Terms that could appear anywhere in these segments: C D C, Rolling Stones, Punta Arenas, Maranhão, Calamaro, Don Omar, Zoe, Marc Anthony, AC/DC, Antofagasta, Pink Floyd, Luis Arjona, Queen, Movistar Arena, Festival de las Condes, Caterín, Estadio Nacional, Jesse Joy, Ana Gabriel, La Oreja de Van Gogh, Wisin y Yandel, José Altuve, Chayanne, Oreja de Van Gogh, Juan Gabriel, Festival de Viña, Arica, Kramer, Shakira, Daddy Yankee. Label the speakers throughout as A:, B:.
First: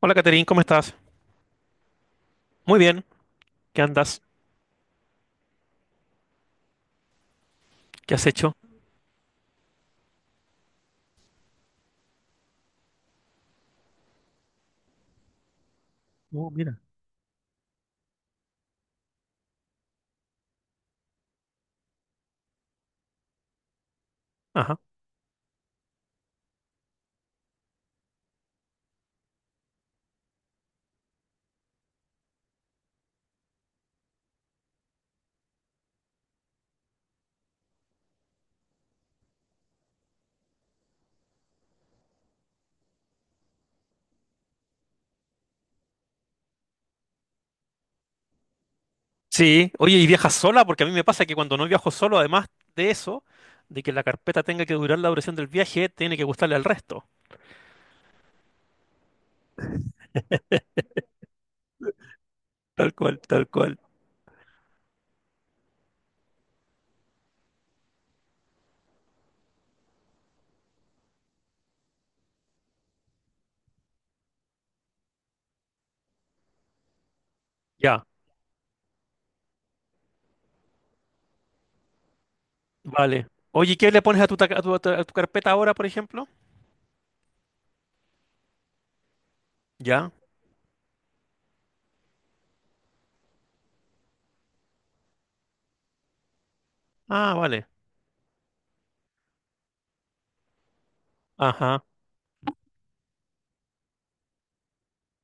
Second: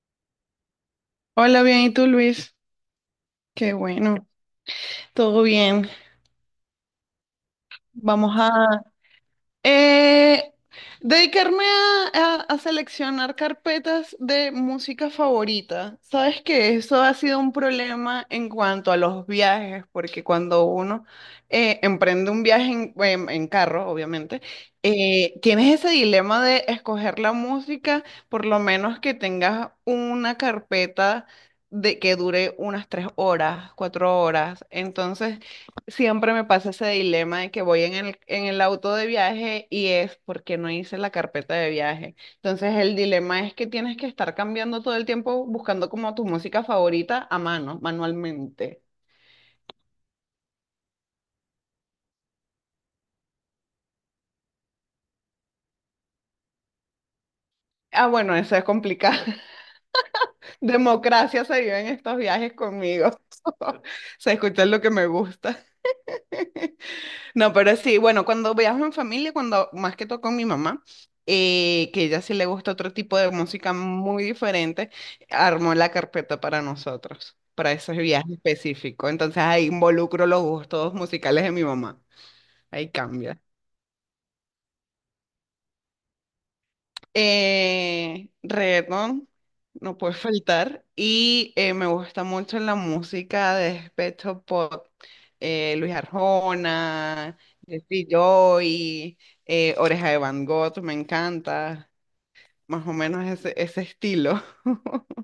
A: Hola, Caterín, ¿cómo estás?
B: Hola, bien, ¿y tú, Luis?
A: Muy bien,
B: Qué
A: ¿qué andas?
B: bueno, todo bien.
A: ¿Qué has
B: Vamos a,
A: hecho?
B: Eh, dedicarme a seleccionar carpetas de música favorita. Sabes
A: Oh,
B: que
A: mira.
B: eso ha sido un problema en cuanto a los viajes, porque cuando uno emprende un viaje en carro, obviamente,
A: Ajá.
B: tienes ese dilema de escoger la música, por lo menos que tengas una carpeta de que dure unas tres horas, cuatro horas. Entonces, siempre me pasa ese dilema de que voy en el auto de viaje y es porque no hice la carpeta de viaje. Entonces el dilema es que tienes que estar cambiando todo el tiempo buscando como tu música favorita a mano, manualmente.
A: Sí, oye, ¿y viajas sola? Porque a mí me pasa que cuando no viajo solo, además de eso, de que la carpeta tenga que durar la duración del viaje, tiene que gustarle al resto.
B: Ah, bueno, eso es complicado. Democracia se vive en estos viajes
A: Tal
B: conmigo.
A: cual, tal cual.
B: Se escucha lo que me gusta. No, pero sí, bueno, cuando viajo en familia, cuando más que todo con mi mamá, que ella sí le gusta otro tipo de música muy diferente, armó la carpeta para nosotros, para ese
A: Ya,
B: viaje específico. Entonces ahí involucro los gustos musicales de mi mamá. Ahí
A: vale.
B: cambia.
A: Oye, ¿qué le pones a tu, ta- a tu, a tu- a tu carpeta ahora, por ejemplo?
B: Reggaetón, no
A: Ya.
B: puede faltar. Y me gusta mucho la música de despecho pop. Luis
A: Ah,
B: Arjona,
A: vale.
B: Jesse Joy, Oreja de Van Gogh, me
A: Ajá,
B: encanta. Más o menos ese estilo.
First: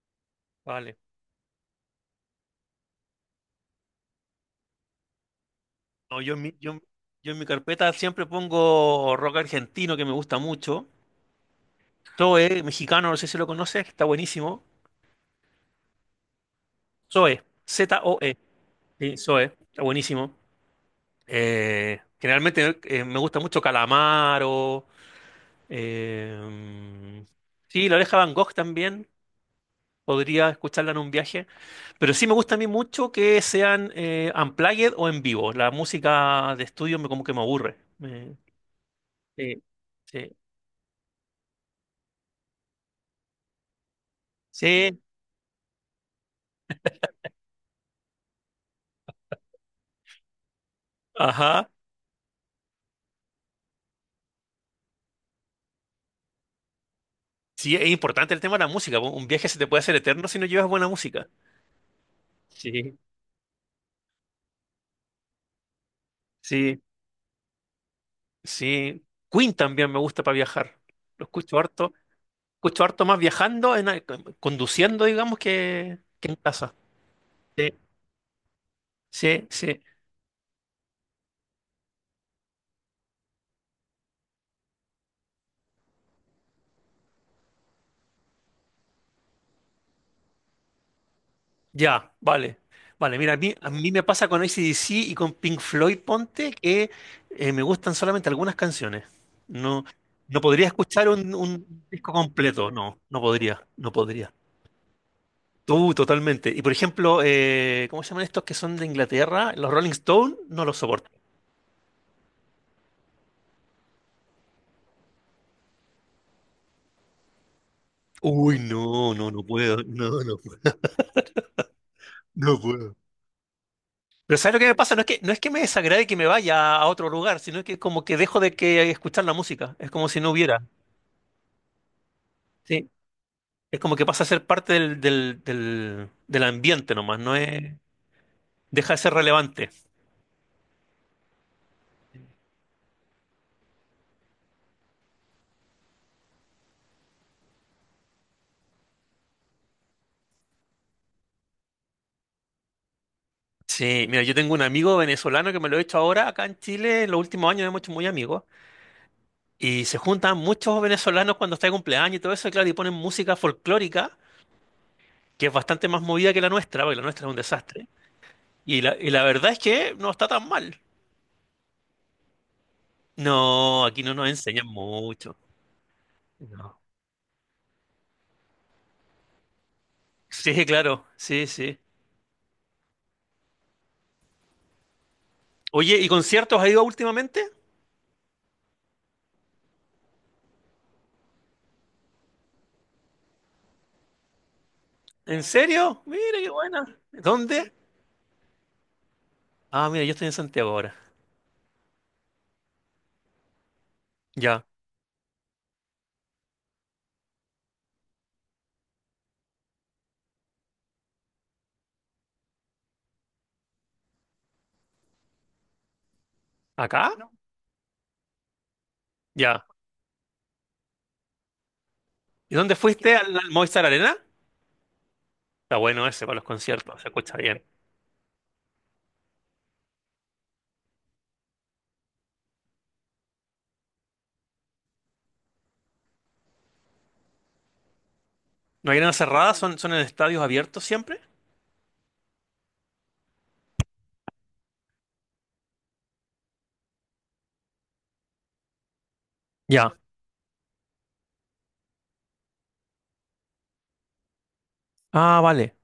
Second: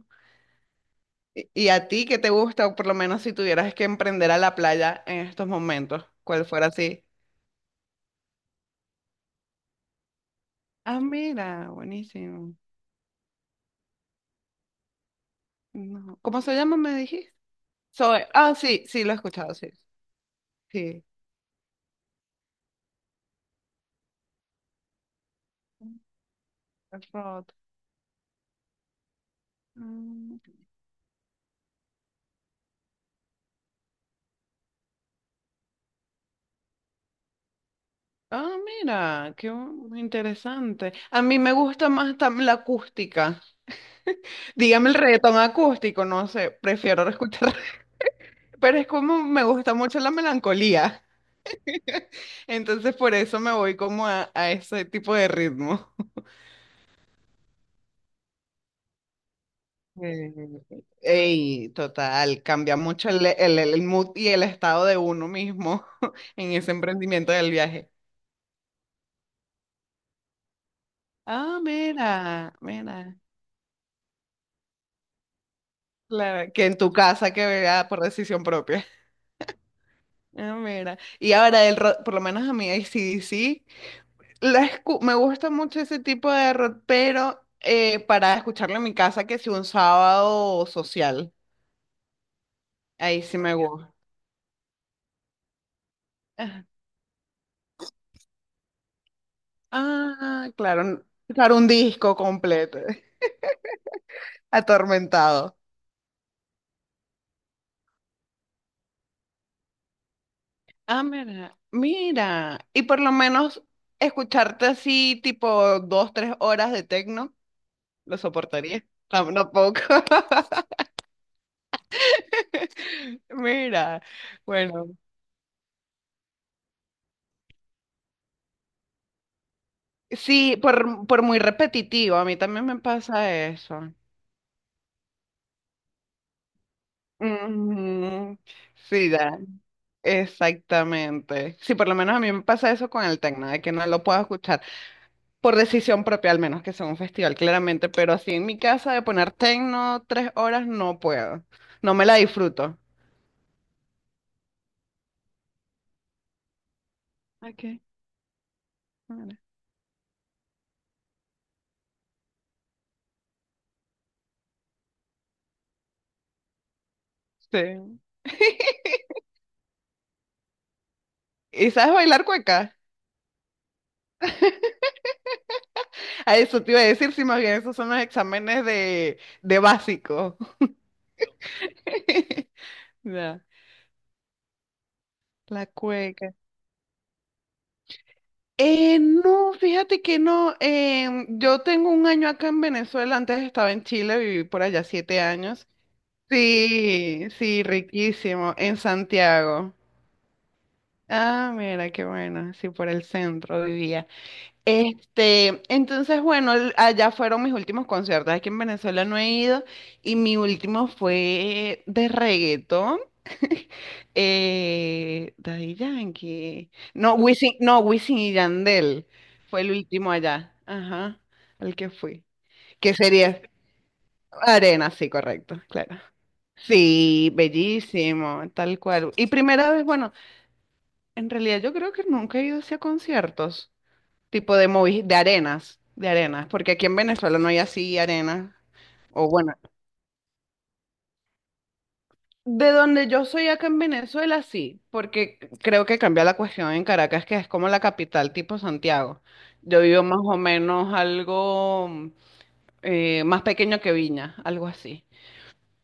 A: vale.
B: ¿Y a ti qué te gusta? O por lo menos si tuvieras que emprender a la playa en estos momentos,
A: No, yo en
B: ¿cuál
A: mi,
B: fuera
A: yo, en-
B: así?
A: yo en mi carpeta siempre pongo rock argentino, que me gusta mucho.
B: Ah, mira, buenísimo.
A: Zoe, mexicano, no sé si lo conoces, está buenísimo.
B: No. ¿Cómo se llama, me dijiste?
A: Zoe,
B: Soy,
A: Zoe.
B: ah, sí, sí, lo he
A: Sí, Zoe,
B: escuchado, sí.
A: está buenísimo.
B: Sí.
A: Generalmente me gusta mucho Calamaro. eh,
B: Rod.
A: sí, La Oreja de Van Gogh también.
B: Mm.
A: Podría escucharla en un viaje. Pero sí me gusta a mí mucho que sean unplugged o en vivo. La música de estudio me como que me aburre.
B: Ah, mira,
A: Sí, sí.
B: interesante. A mí me gusta más la acústica. Dígame el
A: Sí,
B: reggaetón acústico, no sé, prefiero escuchar, pero es como me gusta mucho la melancolía.
A: ajá.
B: Entonces por eso me voy como a ese tipo de ritmo.
A: Sí, es importante el tema de la música. Un viaje se te puede hacer eterno
B: Eh,
A: si no llevas buena música.
B: Ey, total, cambia
A: Sí,
B: mucho el mood y el estado de uno mismo en ese
A: sí,
B: emprendimiento del viaje.
A: sí. Queen también me gusta para viajar. Lo escucho
B: Ah,
A: harto.
B: mira,
A: Escucho harto más
B: mira.
A: viajando, conduciendo, digamos, que en
B: Claro, que
A: casa.
B: en tu casa que
A: Sí.
B: vea por decisión propia.
A: Sí, sí,
B: Ah, mira. Y ahora, el rock, por lo menos a mí, AC/DC, me gusta mucho ese tipo de rock, pero para escucharlo en mi casa, que si un sábado social,
A: ya, vale. Vale,
B: ahí
A: mira, a
B: sí
A: mí,
B: me
A: a mí
B: gusta.
A: me pasa con CDC y con Pink Floyd, ponte,
B: Ah,
A: que me gustan solamente algunas canciones. No, no
B: ah,
A: podría
B: claro, n-
A: escuchar un,
B: claro, un
A: un disco
B: disco
A: completo,
B: completo,
A: no, no podría, no podría.
B: atormentado.
A: Tú, totalmente. Y por ejemplo, ¿cómo se llaman estos que son de Inglaterra? Los Rolling Stones, no los
B: Ah,
A: soporto.
B: mira, mira. Y por lo menos escucharte así, tipo dos, tres horas de tecno, lo
A: Uy,
B: soportaría.
A: no, no, no puedo,
B: Tampoco.
A: no, no, puedo, no puedo.
B: Mira,
A: Pero ¿sabes lo que me
B: bueno,
A: pasa? No es que me desagrade que me vaya a otro lugar, sino que es como que dejo de que escuchar la música. Es como si no
B: sí,
A: hubiera.
B: por muy repetitivo, a mí también me
A: Sí.
B: pasa
A: Es
B: eso.
A: como que pasa a ser parte del ambiente nomás, no es,
B: Ujú,
A: deja de
B: sí,
A: ser
B: da,
A: relevante.
B: exactamente. Sí, por lo menos a mí me pasa eso con el tecno, de que no lo puedo escuchar por decisión propia, al menos que sea un festival, claramente, pero así en mi casa de poner tecno tres horas no puedo, no me la disfruto.
A: Sí, mira, yo tengo un amigo venezolano que me lo he hecho ahora acá en Chile, en los últimos
B: Ok,
A: años hemos hecho muy amigos,
B: mira,
A: y se juntan muchos venezolanos cuando está de cumpleaños y todo eso, y claro, y ponen música folclórica, que es bastante más movida que la nuestra, porque la nuestra es un desastre.
B: sí.
A: Y la verdad es que no está tan mal.
B: ¿Y sabes bailar cueca?
A: No, aquí no nos enseñan mucho.
B: A eso te
A: No.
B: iba a decir, si más bien esos son los exámenes de básico.
A: Sí, claro, sí, sí.
B: Ya, la
A: Oye, ¿y
B: cueca.
A: conciertos has ido últimamente?
B: No, fíjate que no. Yo tengo un año acá en Venezuela, antes estaba en Chile, viví por allá siete
A: ¿En
B: años.
A: serio? Mira, qué buena.
B: Sí, sí,
A: ¿Dónde?
B: riquísimo, en Santiago.
A: Ah, mira, yo estoy en Santiago ahora.
B: Ah, mira, qué bueno, sí, por el centro vivía.
A: Ya.
B: Este, entonces, bueno, allá fueron mis últimos conciertos. Aquí en Venezuela no he ido y mi último fue de reggaetón. Daddy Yankee.
A: ¿Acá?
B: No,
A: No.
B: Wisin, no, Wisin y Yandel fue
A: Ya.
B: el último allá. Ajá, al que fui.
A: ¿Y dónde
B: Que
A: fuiste? ¿Al,
B: sería
A: al Movistar Arena?
B: Arena, sí, correcto,
A: Está
B: claro.
A: bueno ese para los conciertos, se
B: Sí,
A: escucha bien.
B: bellísimo, tal cual. Y primera vez, bueno, en realidad yo creo que nunca he ido hacia conciertos. De arenas, de arenas, porque aquí en Venezuela no hay así arenas.
A: ¿No hay arenas
B: O bueno,
A: cerradas? Sí. ¿Son en estadios abiertos siempre?
B: de donde yo soy acá en Venezuela sí, porque creo que cambia la cuestión en Caracas, que es como la capital tipo Santiago. Yo
A: Ya.
B: vivo más o menos algo más pequeño que Viña, algo así.
A: Ah, vale.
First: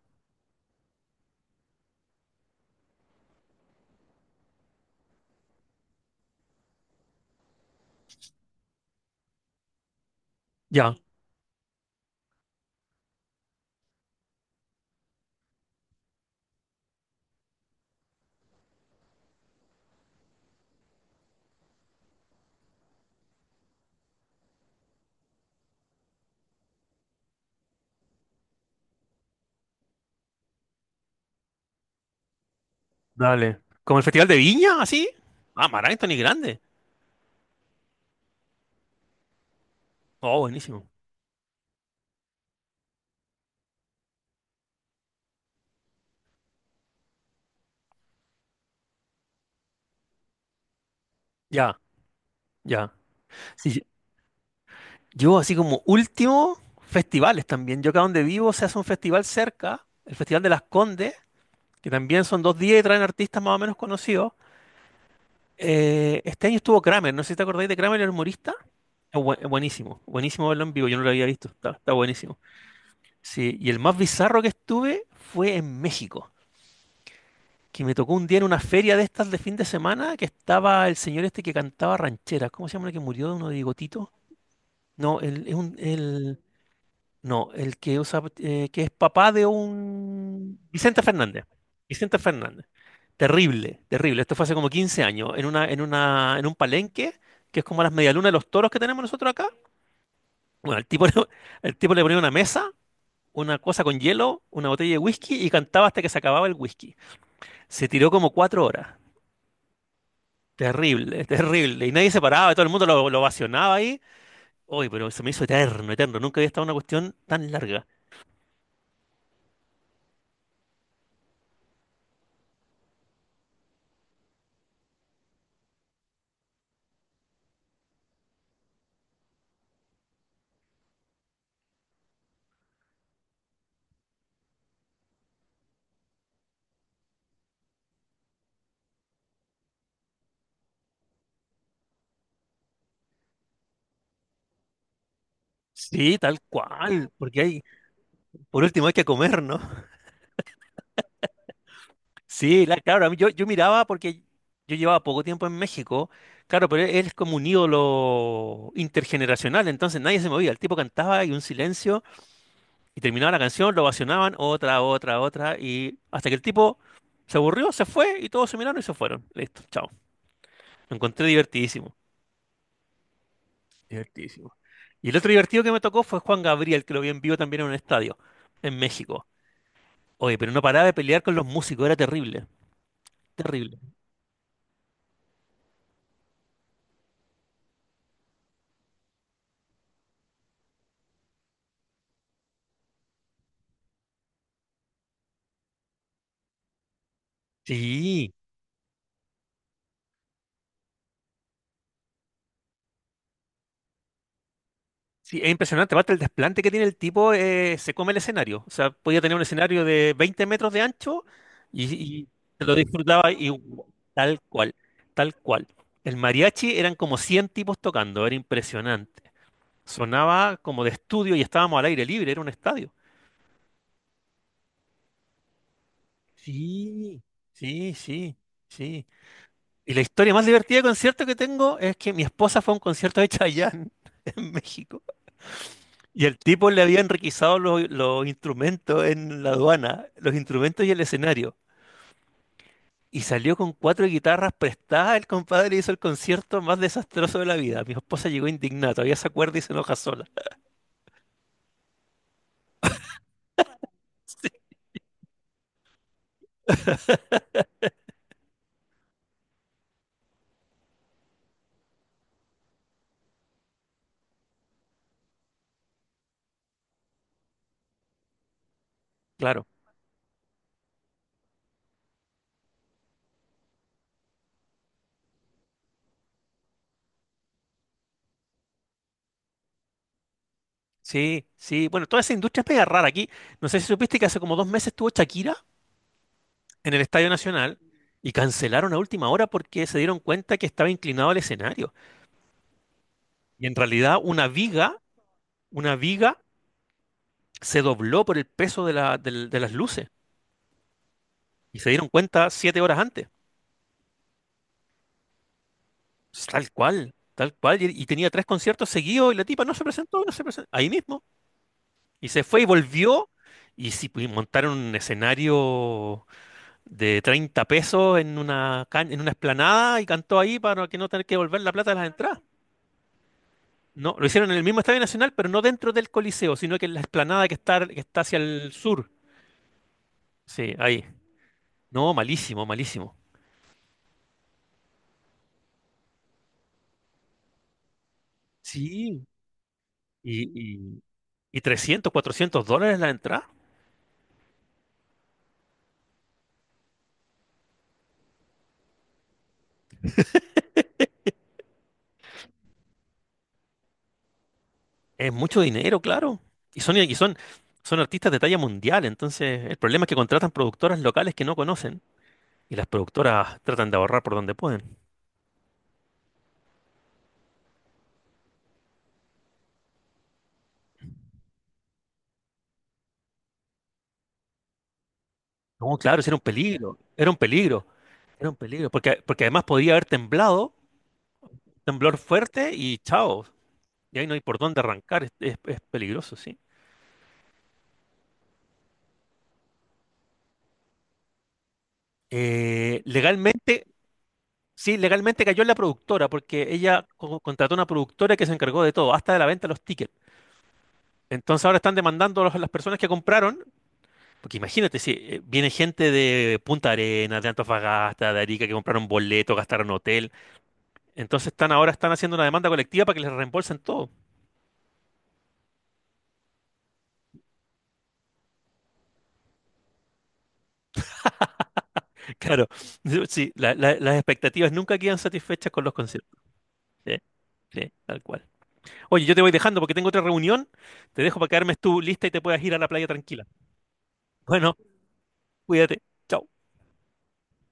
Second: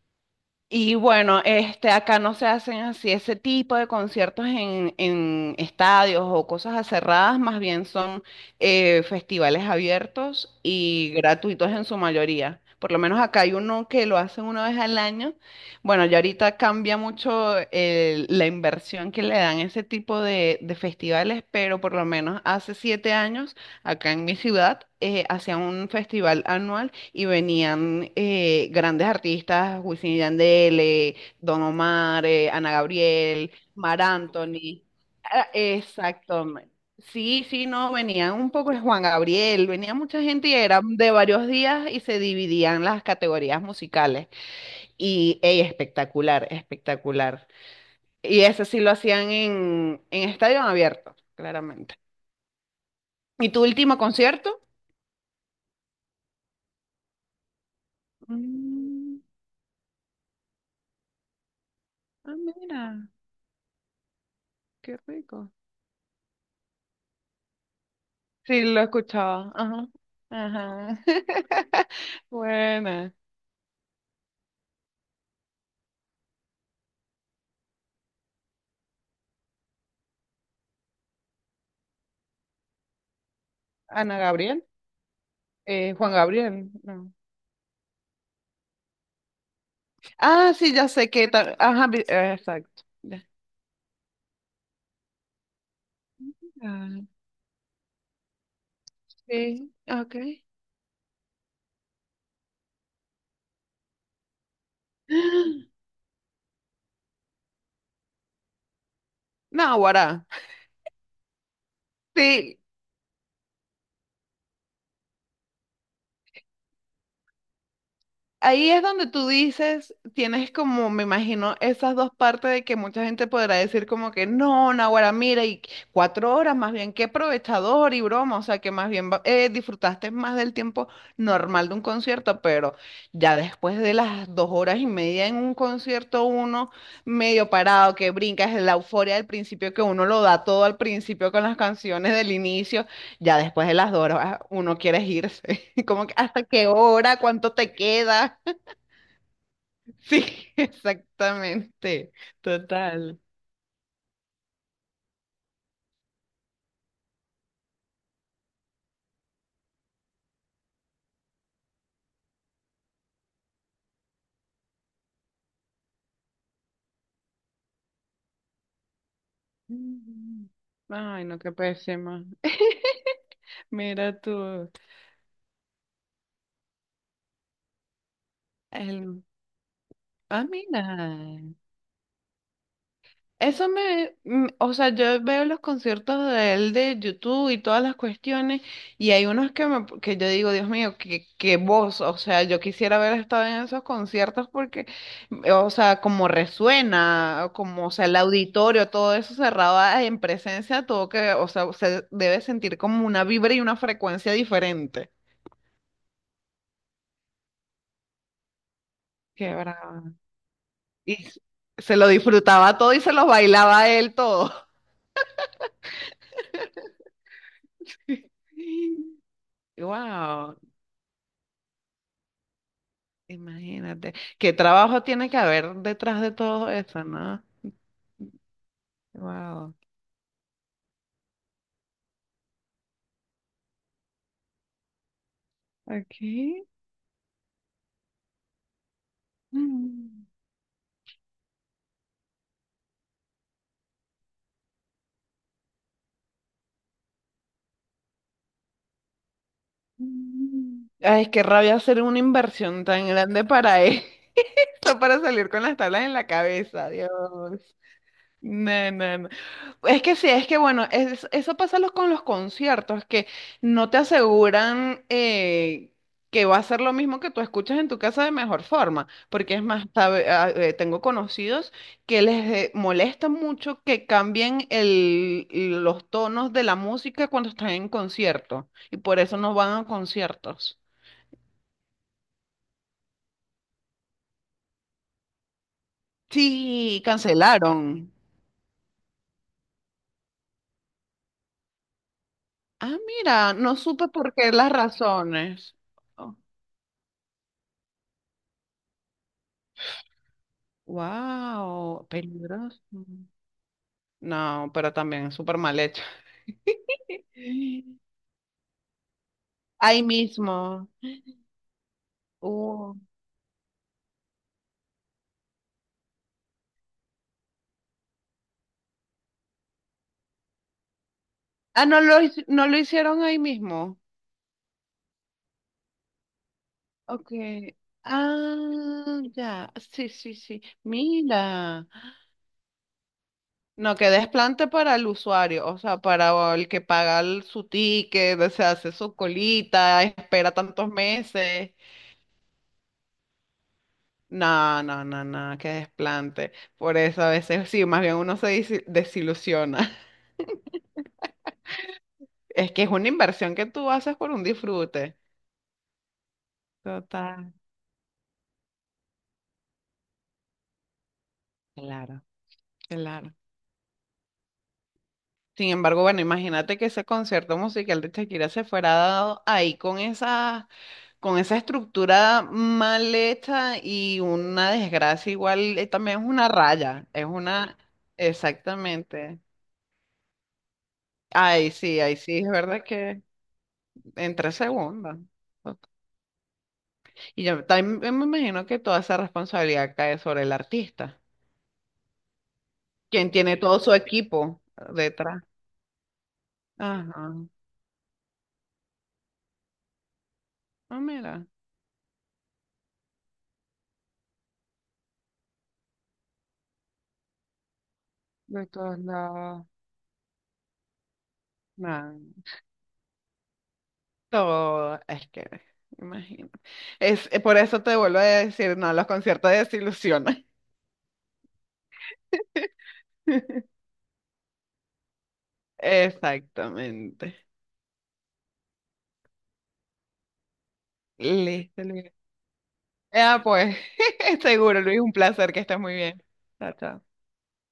B: Y bueno, este, acá no se hacen así ese tipo de conciertos en estadios o cosas cerradas, más bien son festivales abiertos
A: Ya.
B: y gratuitos en su mayoría. Por lo menos acá hay uno que lo hacen una vez al año. Bueno, ya ahorita cambia mucho la inversión que le dan a ese tipo de festivales, pero por lo menos hace siete años, acá en mi ciudad, hacían un festival anual y venían grandes artistas, Wisin y Yandel, Don Omar, Ana Gabriel,
A: Dale. ¿Como
B: Mar
A: el Festival de Viña,
B: Anthony.
A: así?
B: Ah,
A: Ah, Maranhão es
B: exacto.
A: grande.
B: Sí, sí, no, venían un poco de Juan Gabriel, venía mucha
A: Oh,
B: gente y
A: buenísimo.
B: eran de varios días y se dividían las categorías musicales. Y ey, espectacular, espectacular. Y eso sí lo hacían en estadio abierto,
A: Ya,
B: claramente.
A: ya.
B: ¿Y tu
A: Sí, sí.
B: último concierto?
A: Yo así como último, festivales también. Yo acá donde vivo se hace un
B: Mm,
A: festival cerca, el Festival de las Condes, que también
B: ah,
A: son dos días y
B: mira,
A: traen artistas más o menos conocidos.
B: qué rico.
A: Este año estuvo Kramer, no sé si te acordáis de Kramer, el humorista.
B: Sí, lo
A: Es
B: escuchaba. Ajá.
A: buenísimo, buenísimo verlo en vivo, yo
B: Ajá.
A: no lo había visto, está, está buenísimo.
B: Buena.
A: Sí, y el más bizarro que estuve fue en México, que me tocó un día en una feria de estas de fin de semana que estaba el señor este que cantaba rancheras, ¿cómo se llama el que murió de uno de bigotito?
B: Ana Gabriel.
A: No, el, es un-
B: Juan
A: el,
B: Gabriel. No.
A: no, el que usa, que es papá de
B: Ah,
A: un
B: sí, ya
A: Vicente
B: sé que.
A: Fernández.
B: Ajá,
A: Vicente Fernández.
B: exacto. Ya.
A: Terrible, terrible. Esto fue hace como 15 años, en un
B: Ah,
A: palenque, que es como las medialunas de los toros que tenemos nosotros acá.
B: sí, ok.
A: Bueno, el tipo, el tipo le ponía una mesa, una cosa con hielo, una botella de whisky y cantaba hasta que se acababa el whisky. Se tiró como 4 horas.
B: No, guará.
A: Terrible, terrible. Y nadie se paraba,
B: Sí,
A: todo el mundo lo ovacionaba ahí. Uy, pero se me hizo eterno, eterno. Nunca había estado en una cuestión tan larga.
B: ahí es donde tú dices, tienes como, me imagino, esas dos partes de que mucha gente podrá decir como que no, Naguará, mira, y cuatro horas, más bien qué aprovechador y broma, o sea que más bien disfrutaste más del tiempo normal de un concierto, pero ya después de las dos horas y media en un concierto, uno medio parado, que brincas, la euforia del principio, que uno lo da todo al principio con las canciones del inicio, ya después de las dos horas uno quiere irse. Como que
A: Sí, tal
B: hasta qué
A: cual,
B: hora,
A: porque
B: cuánto
A: hay,
B: te queda.
A: por último, hay que comer, ¿no?
B: Sí, exactamente.
A: Sí, la- claro, a mí
B: Total.
A: yo, yo miraba porque yo llevaba poco tiempo en México, claro, pero él es como un ídolo intergeneracional, entonces nadie se movía, el tipo cantaba y un silencio, y terminaba la canción, lo ovacionaban, otra, otra, otra, y hasta que el tipo se aburrió, se fue, y todos se miraron y se fueron. Listo, chao.
B: Mm.
A: Lo
B: Ay,
A: encontré
B: no, qué
A: divertidísimo,
B: pésima. Mira
A: divertidísimo.
B: tú.
A: Y el otro divertido que me tocó fue Juan Gabriel, que lo vi en vivo también en un estadio, en
B: El...
A: México. Oye,
B: Ah,
A: pero no
B: mira.
A: paraba de pelear con los músicos, era terrible,
B: Eso
A: terrible.
B: me, mm, o sea, yo veo los conciertos de él de YouTube y todas las cuestiones, y hay unos que me, que yo digo, Dios mío, qué, qué voz, o sea, yo quisiera haber estado en esos conciertos porque, mm, o sea, como resuena, o como, o sea, el
A: Sí.
B: auditorio, todo eso cerrado en presencia, todo que, o sea, se debe sentir como una vibra y una frecuencia diferente.
A: Sí, es impresionante. Aparte, el desplante que tiene el tipo se come el escenario. O sea, podía tener un
B: Qué
A: escenario
B: brava.
A: de 20 metros de ancho
B: Y s-
A: y,
B: Se lo
A: y se lo
B: disfrutaba todo y se lo
A: disfrutaba y
B: bailaba a él
A: tal
B: todo.
A: cual, tal cual. El mariachi eran como 100 tipos tocando, era impresionante. Sonaba
B: Wow.
A: como de estudio y estábamos al aire libre, era un estadio.
B: Imagínate. ¿Qué trabajo tiene que haber detrás de todo eso,
A: Sí,
B: no?
A: sí, sí, sí.
B: Wow.
A: Y la historia más divertida de concierto que tengo es que mi esposa fue a un concierto de Chayanne en México. Y el
B: Aquí.
A: tipo le había enriquizado los instrumentos en la aduana,
B: Mm.
A: los instrumentos y el escenario. Y salió con 4 guitarras prestadas. El compadre hizo el concierto más desastroso de la vida. Mi esposa llegó indignada, todavía se acuerda y se enoja sola.
B: Mm. Ay, es que rabia hacer una inversión tan grande para eso, para salir con las tablas en la cabeza, Dios. No, no, no. Es que sí, es que bueno, eso pasa con los conciertos, que no te aseguran que va a ser lo mismo que tú escuchas en tu casa de mejor forma, porque es
A: Claro,
B: más, tengo conocidos que les molesta mucho que cambien los tonos de la música cuando están en concierto, y por eso no van a conciertos.
A: sí, sí. Bueno, toda esa industria es mega rara aquí. No sé si supiste que hace como 2 meses estuvo Shakira en el
B: Sí,
A: Estadio Nacional
B: cancelaron.
A: y cancelaron a última hora porque se dieron cuenta que estaba inclinado al escenario.
B: Ah, mira,
A: Y en
B: no supe
A: realidad
B: por qué las razones.
A: una viga se dobló por el peso de las luces. Y se
B: Wow,
A: dieron cuenta 7 horas
B: peligroso.
A: antes.
B: No, pero también es súper mal hecho.
A: Tal cual, tal cual. Y tenía 3 conciertos seguidos y la tipa no se
B: Ahí
A: presentó, no se presentó.
B: mismo.
A: Ahí mismo. Y se fue y
B: Uh.
A: volvió. Y sí, pues, montaron un escenario de 30 pesos en una, en una explanada y cantó ahí para que no tener que devolver la
B: Ah,
A: plata de
B: no
A: las
B: lo,
A: entradas.
B: no lo hicieron ahí mismo.
A: No, lo hicieron en el mismo Estadio Nacional, pero no dentro del Coliseo, sino que en la
B: Ok.
A: explanada que está hacia el sur.
B: Ah, ya. Sí, sí, sí.
A: Sí, ahí.
B: Mira.
A: No, malísimo, malísimo.
B: No, que desplante para el usuario, o sea, para el que paga su ticket, o sea, hace su
A: Sí.
B: colita, espera
A: Y,
B: tantos
A: y, y
B: meses.
A: 300, $400 la entrada.
B: No, no, no, no, que desplante. Por eso a veces sí, más bien uno desilusiona. Es que es una inversión que tú haces por un disfrute.
A: Es mucho dinero, claro. Y son, y son,
B: Total.
A: son artistas de talla mundial, entonces el problema es que contratan productoras locales que no conocen
B: Claro,
A: y las
B: claro.
A: productoras tratan de ahorrar por donde pueden.
B: Sin embargo, bueno, imagínate que ese concierto musical de Shakira se fuera dado ahí con esa estructura mal hecha y una desgracia igual,
A: No, claro,
B: también es
A: eso era un
B: una
A: peligro,
B: raya, es
A: era un
B: una,
A: peligro, era un peligro, porque,
B: exactamente.
A: porque además podría haber temblado,
B: Ay, sí, ahí
A: temblor
B: sí, es
A: fuerte
B: verdad
A: y
B: que
A: chao, y ahí no
B: en
A: hay
B: tres
A: por dónde
B: segundos.
A: arrancar, es, es
B: Ok.
A: peligroso, sí.
B: Y yo también me imagino que toda esa responsabilidad cae sobre el artista, quien tiene todo
A: Legalmente,
B: su equipo
A: sí,
B: detrás.
A: legalmente cayó en la productora, porque ella
B: Ajá.
A: contrató una productora que se encargó de todo, hasta de la venta de los tickets.
B: Ah, mira.
A: Entonces ahora están demandando a las personas que compraron. Porque imagínate, si viene gente de Punta Arenas, de Antofagasta, de
B: De
A: Arica, que
B: todos
A: compraron boleto,
B: lados.
A: gastaron hotel. Entonces están ahora están
B: No,
A: haciendo una demanda colectiva para que les reembolsen todo.
B: todo, es que, me imagino. Es, por eso te vuelvo a decir, no, los conciertos desilusionan.
A: Claro, sí, las expectativas nunca quedan satisfechas con los conciertos. Sí,
B: Exactamente.
A: sí, tal cual. Oye, yo te voy dejando porque tengo otra reunión. Te dejo para que armes
B: Listo,
A: tu
B: Luis.
A: lista y te puedas ir a la playa
B: Ah,
A: tranquila.
B: pues,
A: Bueno,
B: seguro, Luis, un placer, que estés muy
A: cuídate.
B: bien.
A: Chao.
B: Chao, chao.